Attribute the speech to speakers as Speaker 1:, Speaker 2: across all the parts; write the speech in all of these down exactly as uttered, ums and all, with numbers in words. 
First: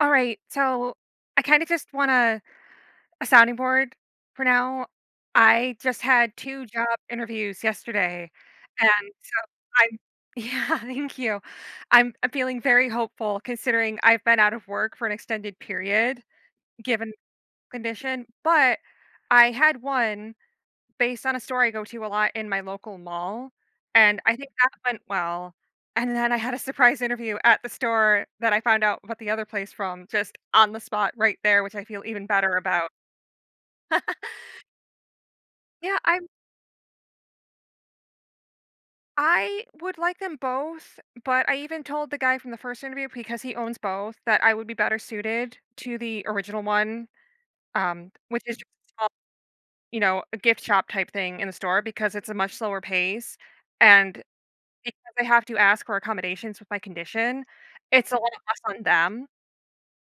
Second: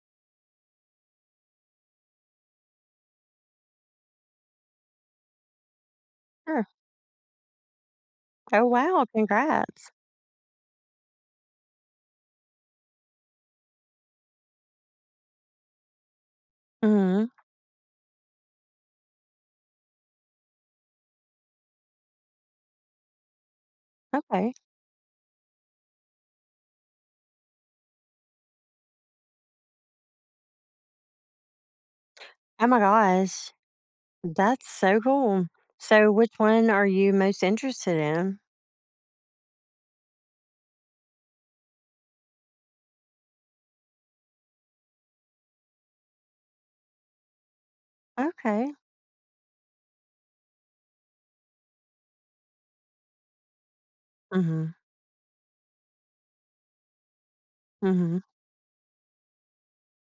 Speaker 1: All right. So I kind of just want a, a sounding board for now. I just had
Speaker 2: Sure.
Speaker 1: two job interviews yesterday.
Speaker 2: Oh,
Speaker 1: And
Speaker 2: wow.
Speaker 1: so
Speaker 2: Congrats.
Speaker 1: I'm, yeah, thank you. I'm, I'm feeling very hopeful considering I've been out of work for an extended period given
Speaker 2: Mhm.
Speaker 1: condition. But I had one based on a store I go to a lot in my local mall, and I think
Speaker 2: Okay.
Speaker 1: that went well, and then I had a surprise interview at the store that I found out about the other place from just on the spot right there, which I feel even better
Speaker 2: Oh my
Speaker 1: about.
Speaker 2: gosh. That's so cool.
Speaker 1: Yeah,
Speaker 2: So,
Speaker 1: i
Speaker 2: which one are you most interested in?
Speaker 1: I would like them both, but I even told the guy from the first interview, because he owns both, that I would be better suited to the original one, um, which is just
Speaker 2: Okay.
Speaker 1: a small, you know, a gift shop type thing in the store because it's a much slower pace, and
Speaker 2: Hmm.
Speaker 1: because I have to ask for accommodations with my condition, it's a
Speaker 2: Hmm.
Speaker 1: lot less on them.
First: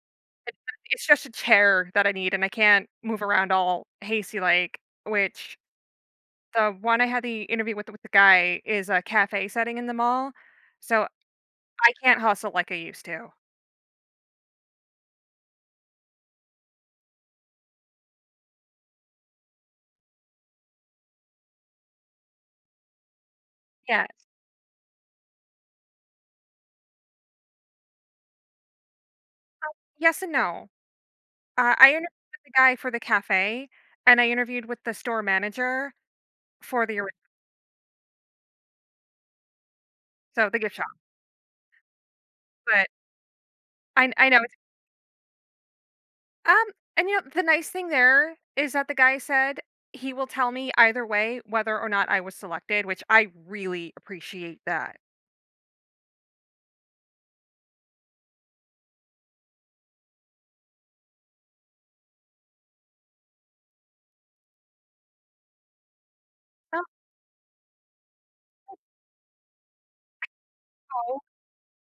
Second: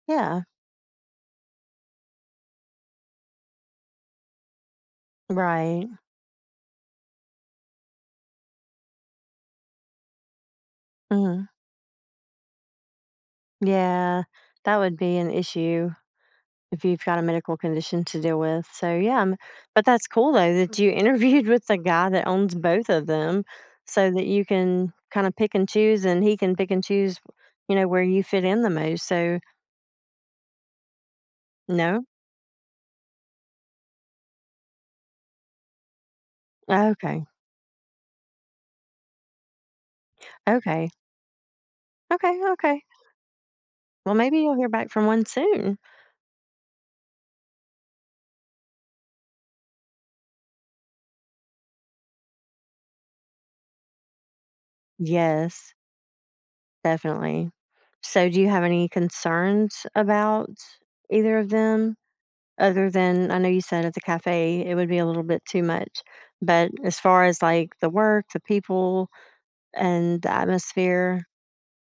Speaker 2: Yeah.
Speaker 1: It's it's just a chair that I need, and I can't move around all hasty like, which
Speaker 2: Right.
Speaker 1: the one I had the interview with with the guy is a cafe setting in the mall, so
Speaker 2: Hmm.
Speaker 1: I can't hustle like I used to.
Speaker 2: Yeah. That would be an issue if you've got a medical condition to deal with. So, yeah. m- But that's cool, though, that you interviewed with the guy that owns both of them
Speaker 1: Yeah,
Speaker 2: so that you can kind of pick and choose and he can pick and choose, you know, where you fit in the most. So,
Speaker 1: yes and no. Uh, I
Speaker 2: no.
Speaker 1: interviewed with the guy for the cafe, and I interviewed with the store manager for the ori,
Speaker 2: Okay.
Speaker 1: so the gift shop,
Speaker 2: Okay. Okay, okay.
Speaker 1: but I
Speaker 2: Well,
Speaker 1: I
Speaker 2: maybe
Speaker 1: know.
Speaker 2: you'll hear back from one soon.
Speaker 1: Um, and you know, the nice thing there is that the guy said he will tell me either way whether or not I was selected, which I really appreciate that.
Speaker 2: Yes, definitely. So, do you have any concerns about either of them other than I know you said at the cafe it would be a little bit too much, but as far as like the work, the people, and the
Speaker 1: Also,
Speaker 2: atmosphere?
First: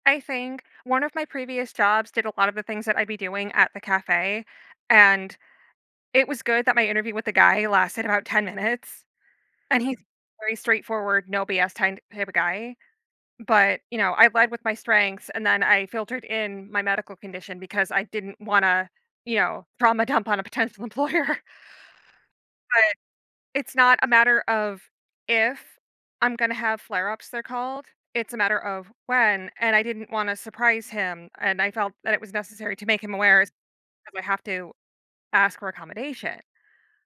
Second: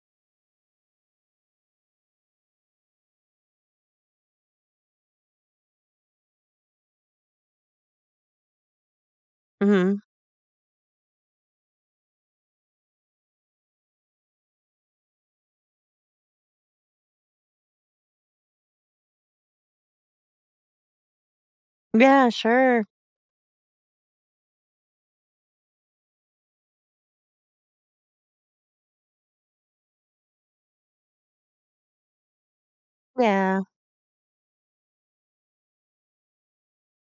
Speaker 1: I think one of my previous jobs did a lot of the things that I'd be doing at the cafe, and it was good that my interview with the guy lasted about ten minutes. And
Speaker 2: Mhm.
Speaker 1: he's very straightforward, no B S type type of guy. But, you know, I led with my strengths and then I filtered in my medical condition because I didn't want to, you know, trauma dump on a potential employer.
Speaker 2: Yeah, sure.
Speaker 1: But it's not a matter of if I'm gonna have flare-ups, they're called. It's a matter of when, and I didn't wanna surprise him, and I felt that it was necessary to make him aware is
Speaker 2: Yeah,
Speaker 1: because I have to ask for accommodation.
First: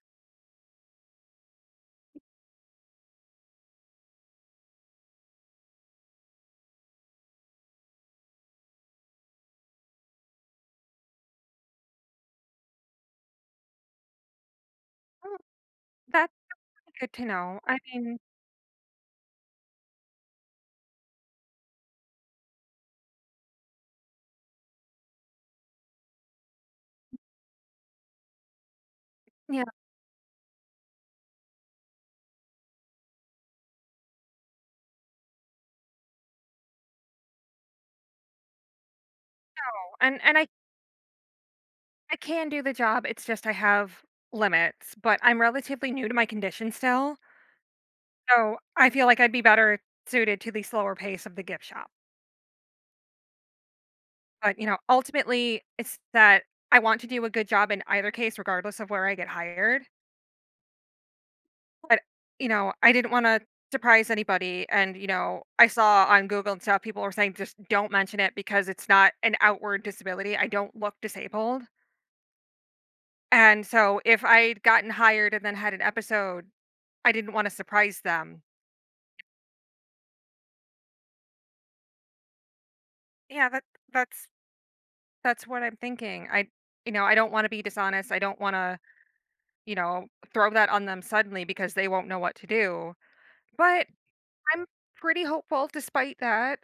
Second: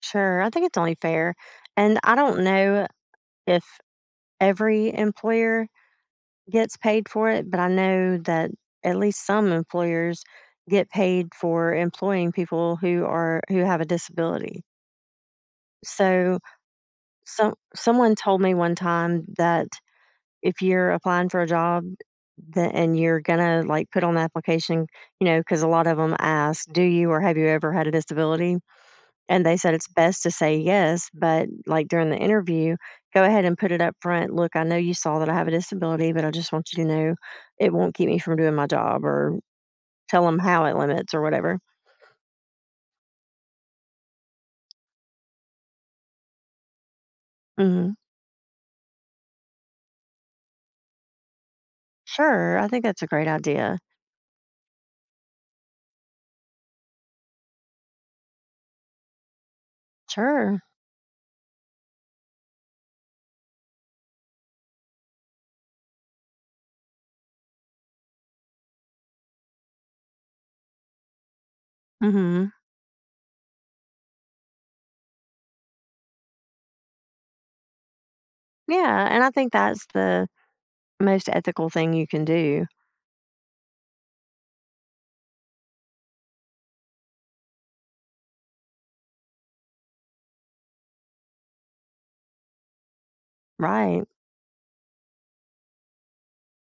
Speaker 2: sure. I think it's only fair. And I don't know if every employer gets paid for it, but I know that at least some employers get paid for employing people who are who have a disability.
Speaker 1: Oh, that's
Speaker 2: So,
Speaker 1: good to
Speaker 2: some
Speaker 1: know. I
Speaker 2: someone
Speaker 1: mean,
Speaker 2: told me one time that if you're applying for a job tha- and you're gonna like put on the application, you know, because a lot of them ask, "Do you or have you ever had a disability?" And they
Speaker 1: no,
Speaker 2: said it's best to say yes, but like during the interview, go ahead and put it up front. Look, I know you saw that I have a disability, but I just want you to know it won't keep me from doing my job or
Speaker 1: and
Speaker 2: tell them
Speaker 1: and I
Speaker 2: how it limits or whatever.
Speaker 1: I can do the job, it's just I have limits, but I'm relatively new to my condition still,
Speaker 2: Hmm.
Speaker 1: so I feel like I'd be better suited to the slower pace of the gift shop.
Speaker 2: Sure. I think that's a great idea.
Speaker 1: But, you know, ultimately, it's that I want to do a good job in either case regardless of where I get hired,
Speaker 2: Sure.
Speaker 1: but, you know, I didn't wanna surprise anybody, and, you know, I saw on Google and stuff, people were saying, "Just don't mention it because it's not an outward disability, I don't look disabled."
Speaker 2: Hmm.
Speaker 1: And so if I'd gotten hired and then had an episode I didn't wanna surprise them.
Speaker 2: Yeah. And I think that's the most ethical thing you can do.
Speaker 1: Yeah, that that's that's what I'm thinking. I, you know, I don't wanna be dishonest, I don't wanna, you know, throw that on them suddenly because they won't know what to do. But
Speaker 2: Right.
Speaker 1: I'm pretty hopeful despite that,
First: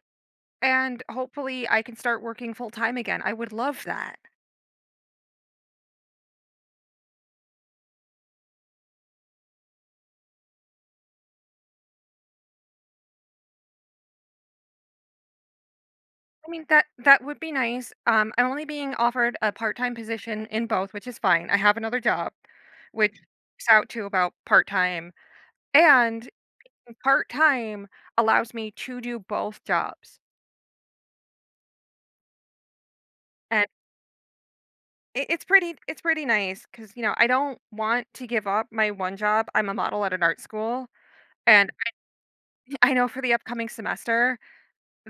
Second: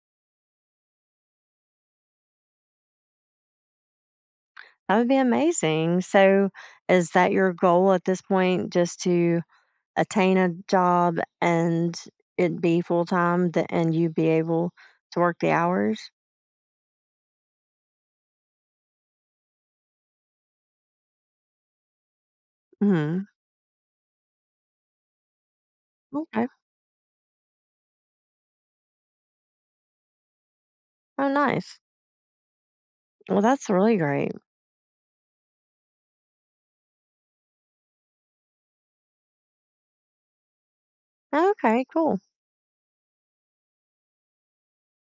Speaker 1: and hopefully I can start working full time again. I would love that.
Speaker 2: That would be amazing. So, is that your goal at this point? Just to attain a job and it be full time th- and you be able to work the hours?
Speaker 1: I mean, that that would be nice. Um, I'm only being offered a part-time position in both, which is fine. I have another job, which
Speaker 2: Mhm.
Speaker 1: works out to about part-time, and
Speaker 2: Okay.
Speaker 1: part-time allows me to do both jobs,
Speaker 2: Oh, nice. Well,
Speaker 1: and
Speaker 2: that's really great.
Speaker 1: it it's pretty it's pretty nice. Cause you know, I don't want to give up my one job. I'm a model at an art school, and
Speaker 2: Okay, cool.
Speaker 1: I I know for the upcoming semester,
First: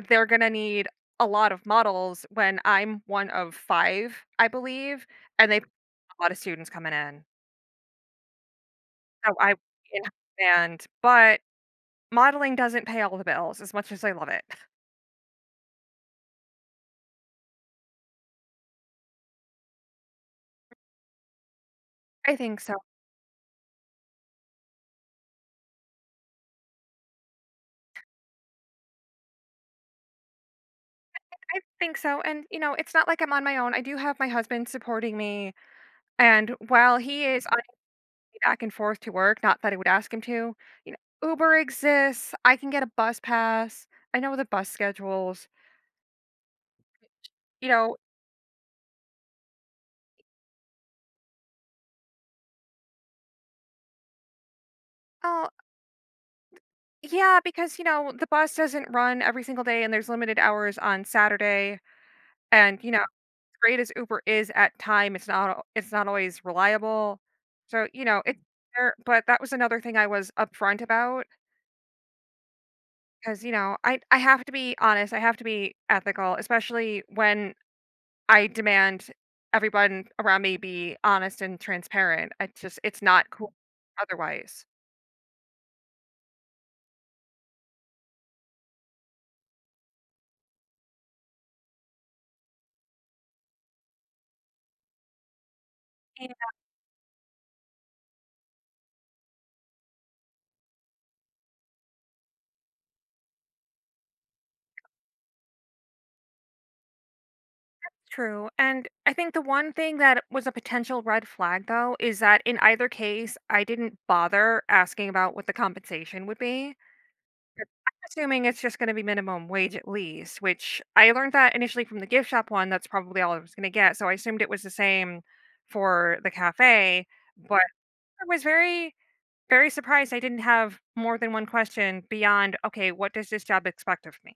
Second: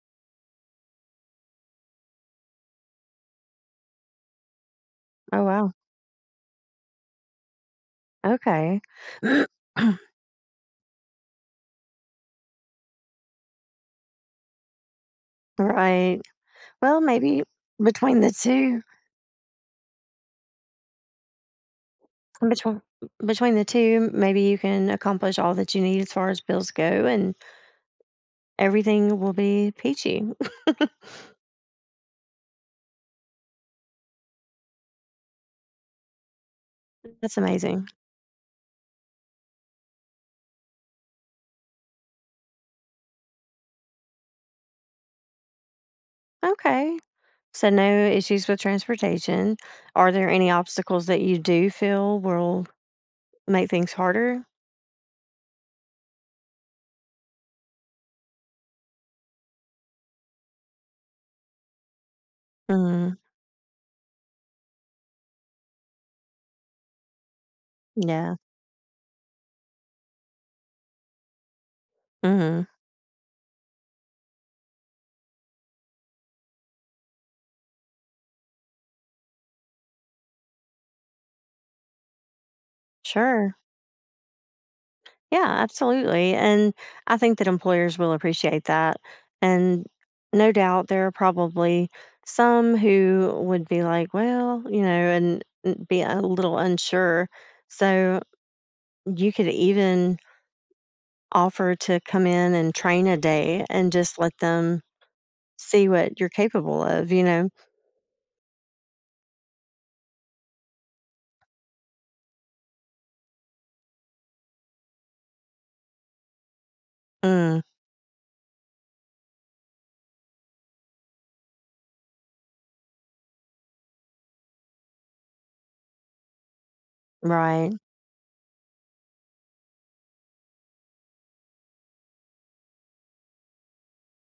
Speaker 1: they're gonna need a lot of models when I'm one of five, I believe,
Speaker 2: Oh,
Speaker 1: and they
Speaker 2: wow.
Speaker 1: a lot of students coming in.
Speaker 2: Okay.
Speaker 1: So I in high demand, but modeling doesn't pay all the bills as much as I love it.
Speaker 2: Right. Well, maybe between the two,
Speaker 1: I think so.
Speaker 2: between between the two, maybe you can accomplish all that you need as far as bills go and everything will be peachy.
Speaker 1: I think so, and, you know, it's not like I'm on my own. I do have my husband supporting me. And while he
Speaker 2: That's
Speaker 1: is on his
Speaker 2: amazing.
Speaker 1: way back and forth to work, not that I would ask him to, you know, Uber exists. I can get a bus pass. I know the bus schedules.
Speaker 2: Okay.
Speaker 1: You
Speaker 2: So
Speaker 1: know,
Speaker 2: no issues with transportation. Are there any obstacles that you do feel will make things harder?
Speaker 1: oh, yeah, because, you know, the bus doesn't run every single day and there's limited hours on Saturday. And, you know, as
Speaker 2: Mm,
Speaker 1: great as Uber is at time, it's not al- it's not always reliable. So, you know,
Speaker 2: yeah.
Speaker 1: it's there, but that was another thing I was upfront about
Speaker 2: Mhm.
Speaker 1: because, you know, I I have to be honest, I have to be ethical, especially when I demand everyone around me be honest and transparent. I just it's not cool
Speaker 2: Sure.
Speaker 1: otherwise.
Speaker 2: Yeah, absolutely. And I think that employers will appreciate that. And no doubt there are probably some who would be like, well, you know, and and be a
Speaker 1: Yeah,
Speaker 2: little unsure. So you could even offer to come in and train a day and just let them see what you're capable of, you know?
Speaker 1: true. And I think the one thing that was a potential red flag, though, is that in either case, I didn't bother asking about what the compensation would be.
Speaker 2: Mm,
Speaker 1: Yep. I'm assuming it's just going to be minimum wage at least, which I learned that initially from the gift shop one. That's probably all I was going to get. So I assumed it was the same for the cafe. But
Speaker 2: right,
Speaker 1: I was very Very surprised I didn't have more than one question beyond, "Okay, what does this job expect of me?"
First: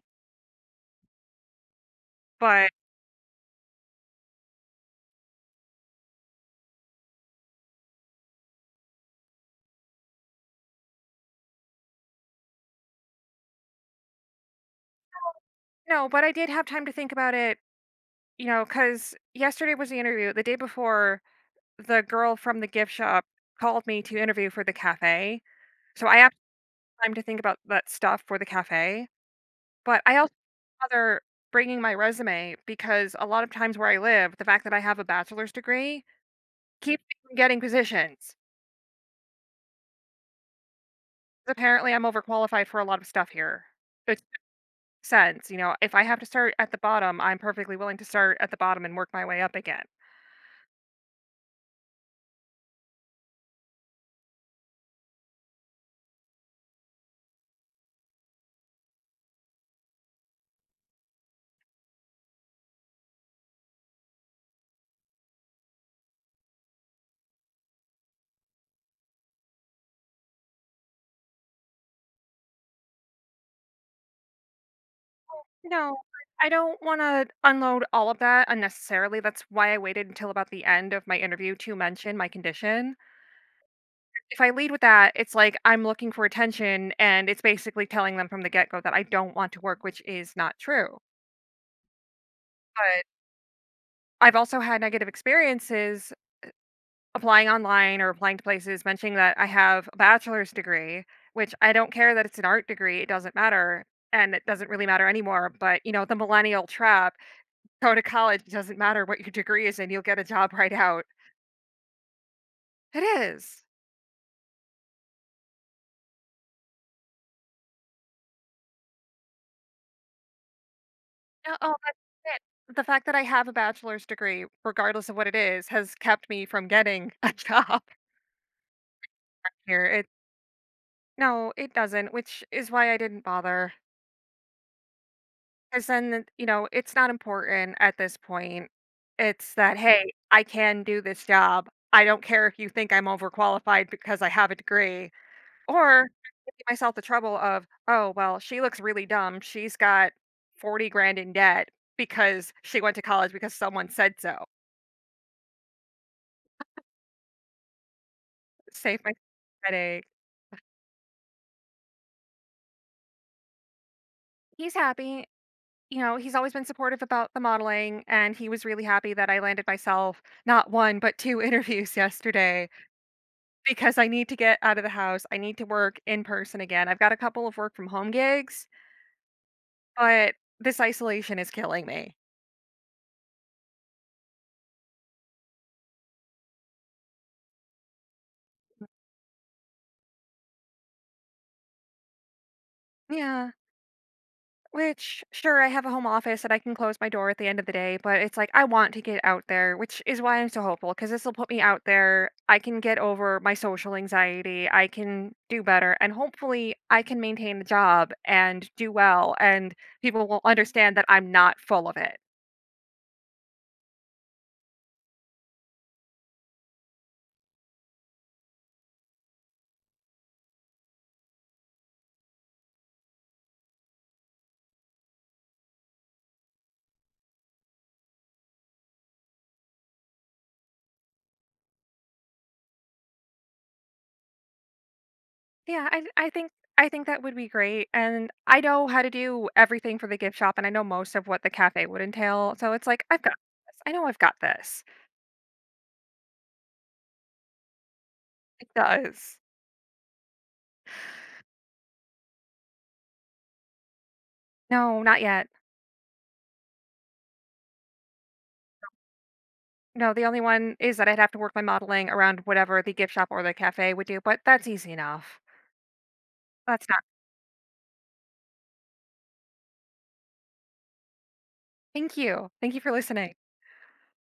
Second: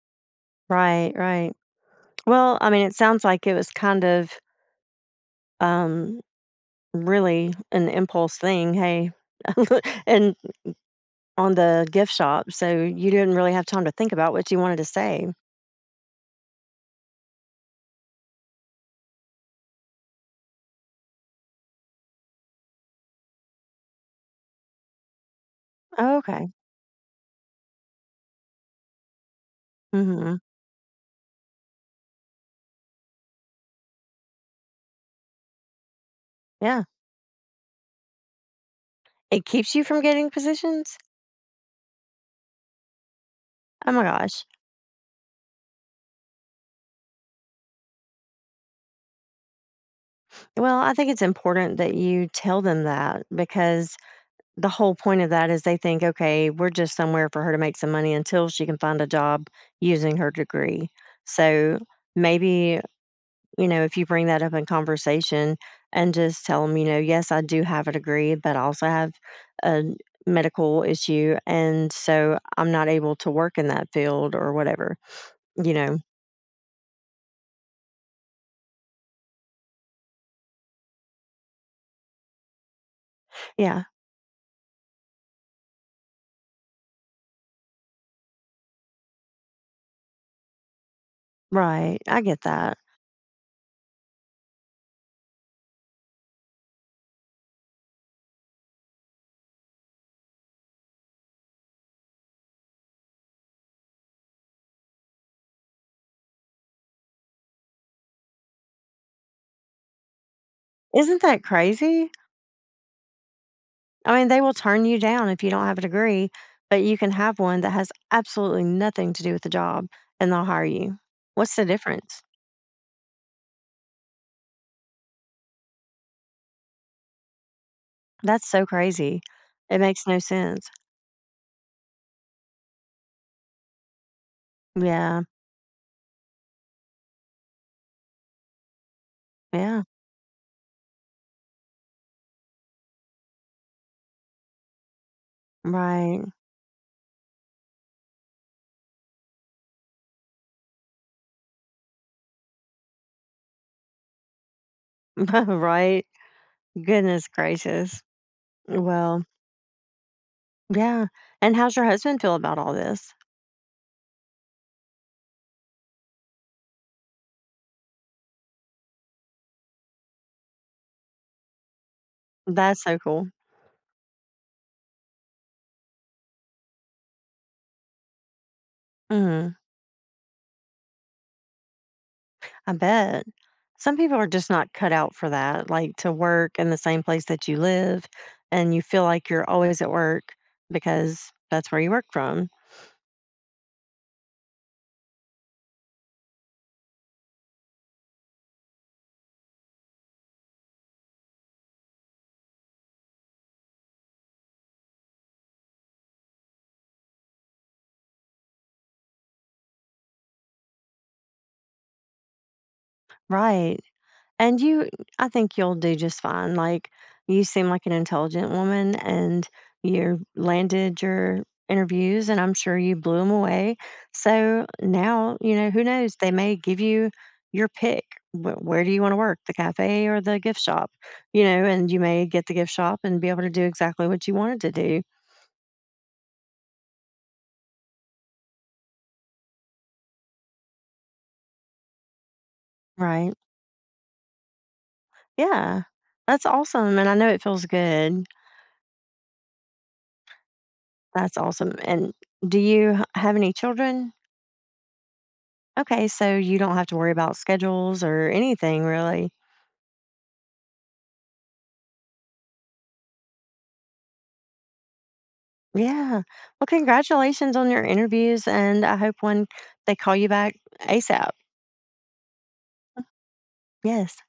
Speaker 2: right, right. Well, I
Speaker 1: But
Speaker 2: mean, it sounds like it was kind of um, really an impulse thing. Hey, and on the gift shop, so you didn't really have time to think about what you wanted to say.
Speaker 1: no, but I did have time to think about it, you know, because yesterday was the interview. The day before, the girl from the gift shop called me to interview for the cafe, so
Speaker 2: Oh,
Speaker 1: I have
Speaker 2: okay.
Speaker 1: time to think about that stuff for the cafe, but I also
Speaker 2: Hmm.
Speaker 1: bother bringing my resume because a lot of times where I live, the fact that I have a bachelor's degree
Speaker 2: Yeah,
Speaker 1: keeps me from getting positions.
Speaker 2: it keeps you from getting positions.
Speaker 1: Apparently, I'm overqualified for a lot of stuff here.
Speaker 2: Oh my
Speaker 1: uh,
Speaker 2: gosh.
Speaker 1: sense, you know, if I have to start at the bottom, I'm perfectly willing to start at the bottom and work my way up again.
Speaker 2: Well, I think it's important that you tell them that because the whole point of that is they think, "Okay, we're just somewhere for her to make some money until she can find a job using her degree." So, maybe, you know, if you bring that up in conversation and just tell them, you know, "Yes, I do have a degree, but I also have a medical issue, and so I'm not able to work in that field," or whatever,
Speaker 1: You
Speaker 2: you know?
Speaker 1: know, I don't want to unload all of that unnecessarily. That's why I waited until about the end of my interview to mention my condition.
Speaker 2: Yeah,
Speaker 1: If I lead with that, it's like I'm looking for attention and it's basically telling them from the get go that I don't want to work, which is not true.
Speaker 2: right, I get that.
Speaker 1: But I've also had negative experiences applying online or applying to places mentioning that I have a bachelor's degree, which I don't care that it's an art degree, it doesn't matter. And it doesn't really matter anymore. But, you know, the millennial trap, go to college, it doesn't matter what your degree is, and you'll get a job right out.
Speaker 2: Isn't that crazy?
Speaker 1: It is.
Speaker 2: I mean, they will turn you down if you don't have a degree, but you can have one that has absolutely nothing to do with the job and they'll hire you. What's
Speaker 1: No,
Speaker 2: the
Speaker 1: oh, that's
Speaker 2: difference?
Speaker 1: it. The fact that I have a bachelor's degree, regardless of what it is, has kept me from getting a job
Speaker 2: That's so crazy. It
Speaker 1: here.
Speaker 2: makes
Speaker 1: It,
Speaker 2: no sense.
Speaker 1: no, it doesn't, which is why I didn't bother.
Speaker 2: Yeah.
Speaker 1: 'Cause then, you know, it's not important at this point. It's that, yeah.
Speaker 2: Yeah.
Speaker 1: "Hey, I can do this job. I don't care if you think I'm overqualified because I have a degree." Or
Speaker 2: Right.
Speaker 1: I give myself the trouble of, "Oh, well, she looks really dumb. She's got forty grand in debt because she went to college because someone said so."
Speaker 2: Right. Goodness gracious.
Speaker 1: Save my
Speaker 2: Well,
Speaker 1: headache.
Speaker 2: yeah. And how's your husband feel about all this?
Speaker 1: He's happy. You know, he's always been supportive about the modeling, and he was really happy that I landed myself not one, but two interviews yesterday.
Speaker 2: That's so cool.
Speaker 1: Because I need to get out of the house, I need to work in person again. I've got a couple of work from home gigs,
Speaker 2: Mhm.
Speaker 1: but this isolation is killing me.
Speaker 2: I bet. Some people are just not cut out for that, like to work in the same place that you live and you feel like you're always at work because that's where you work from.
Speaker 1: Yeah, which sure, I have a home office and I can close my door at the end of the day, but it's like I want to get out there, which is why I'm so hopeful because this will put me out there. I can get over my social anxiety. I can do better and hopefully I can maintain the job and do well and people will understand that I'm not full of it.
Speaker 2: Right. And you I think you'll do just fine, like, you seem like an intelligent woman, and you landed your interviews, and I'm sure you blew them away, so now, you know, who knows, they may give you your pick. Wh where do you wanna work, the cafe or the gift shop? You know, and you may get the gift shop and be able to do exactly what you wanted to do.
Speaker 1: Yeah, I I think I think that would be great, and I know how to do everything for the gift shop, and I know most of what the cafe would entail, so it's like, "I've
Speaker 2: Right.
Speaker 1: got this, I know I've got this."
Speaker 2: Yeah. That's awesome, and I know it feels good.
Speaker 1: It does.
Speaker 2: That's awesome, and do you h have any children?
Speaker 1: No, not yet.
Speaker 2: Okay, so you don't have to worry about schedules or anything really.
Speaker 1: No, the only one is that I'd have to work my modeling around whatever the gift shop or the cafe would do, but that's easy enough.
Speaker 2: Yeah. Well,
Speaker 1: That's not.
Speaker 2: congratulations on your interviews, and I hope when they call you back A S A P.
Speaker 1: Thank you. Thank you for listening.
Speaker 2: Yes.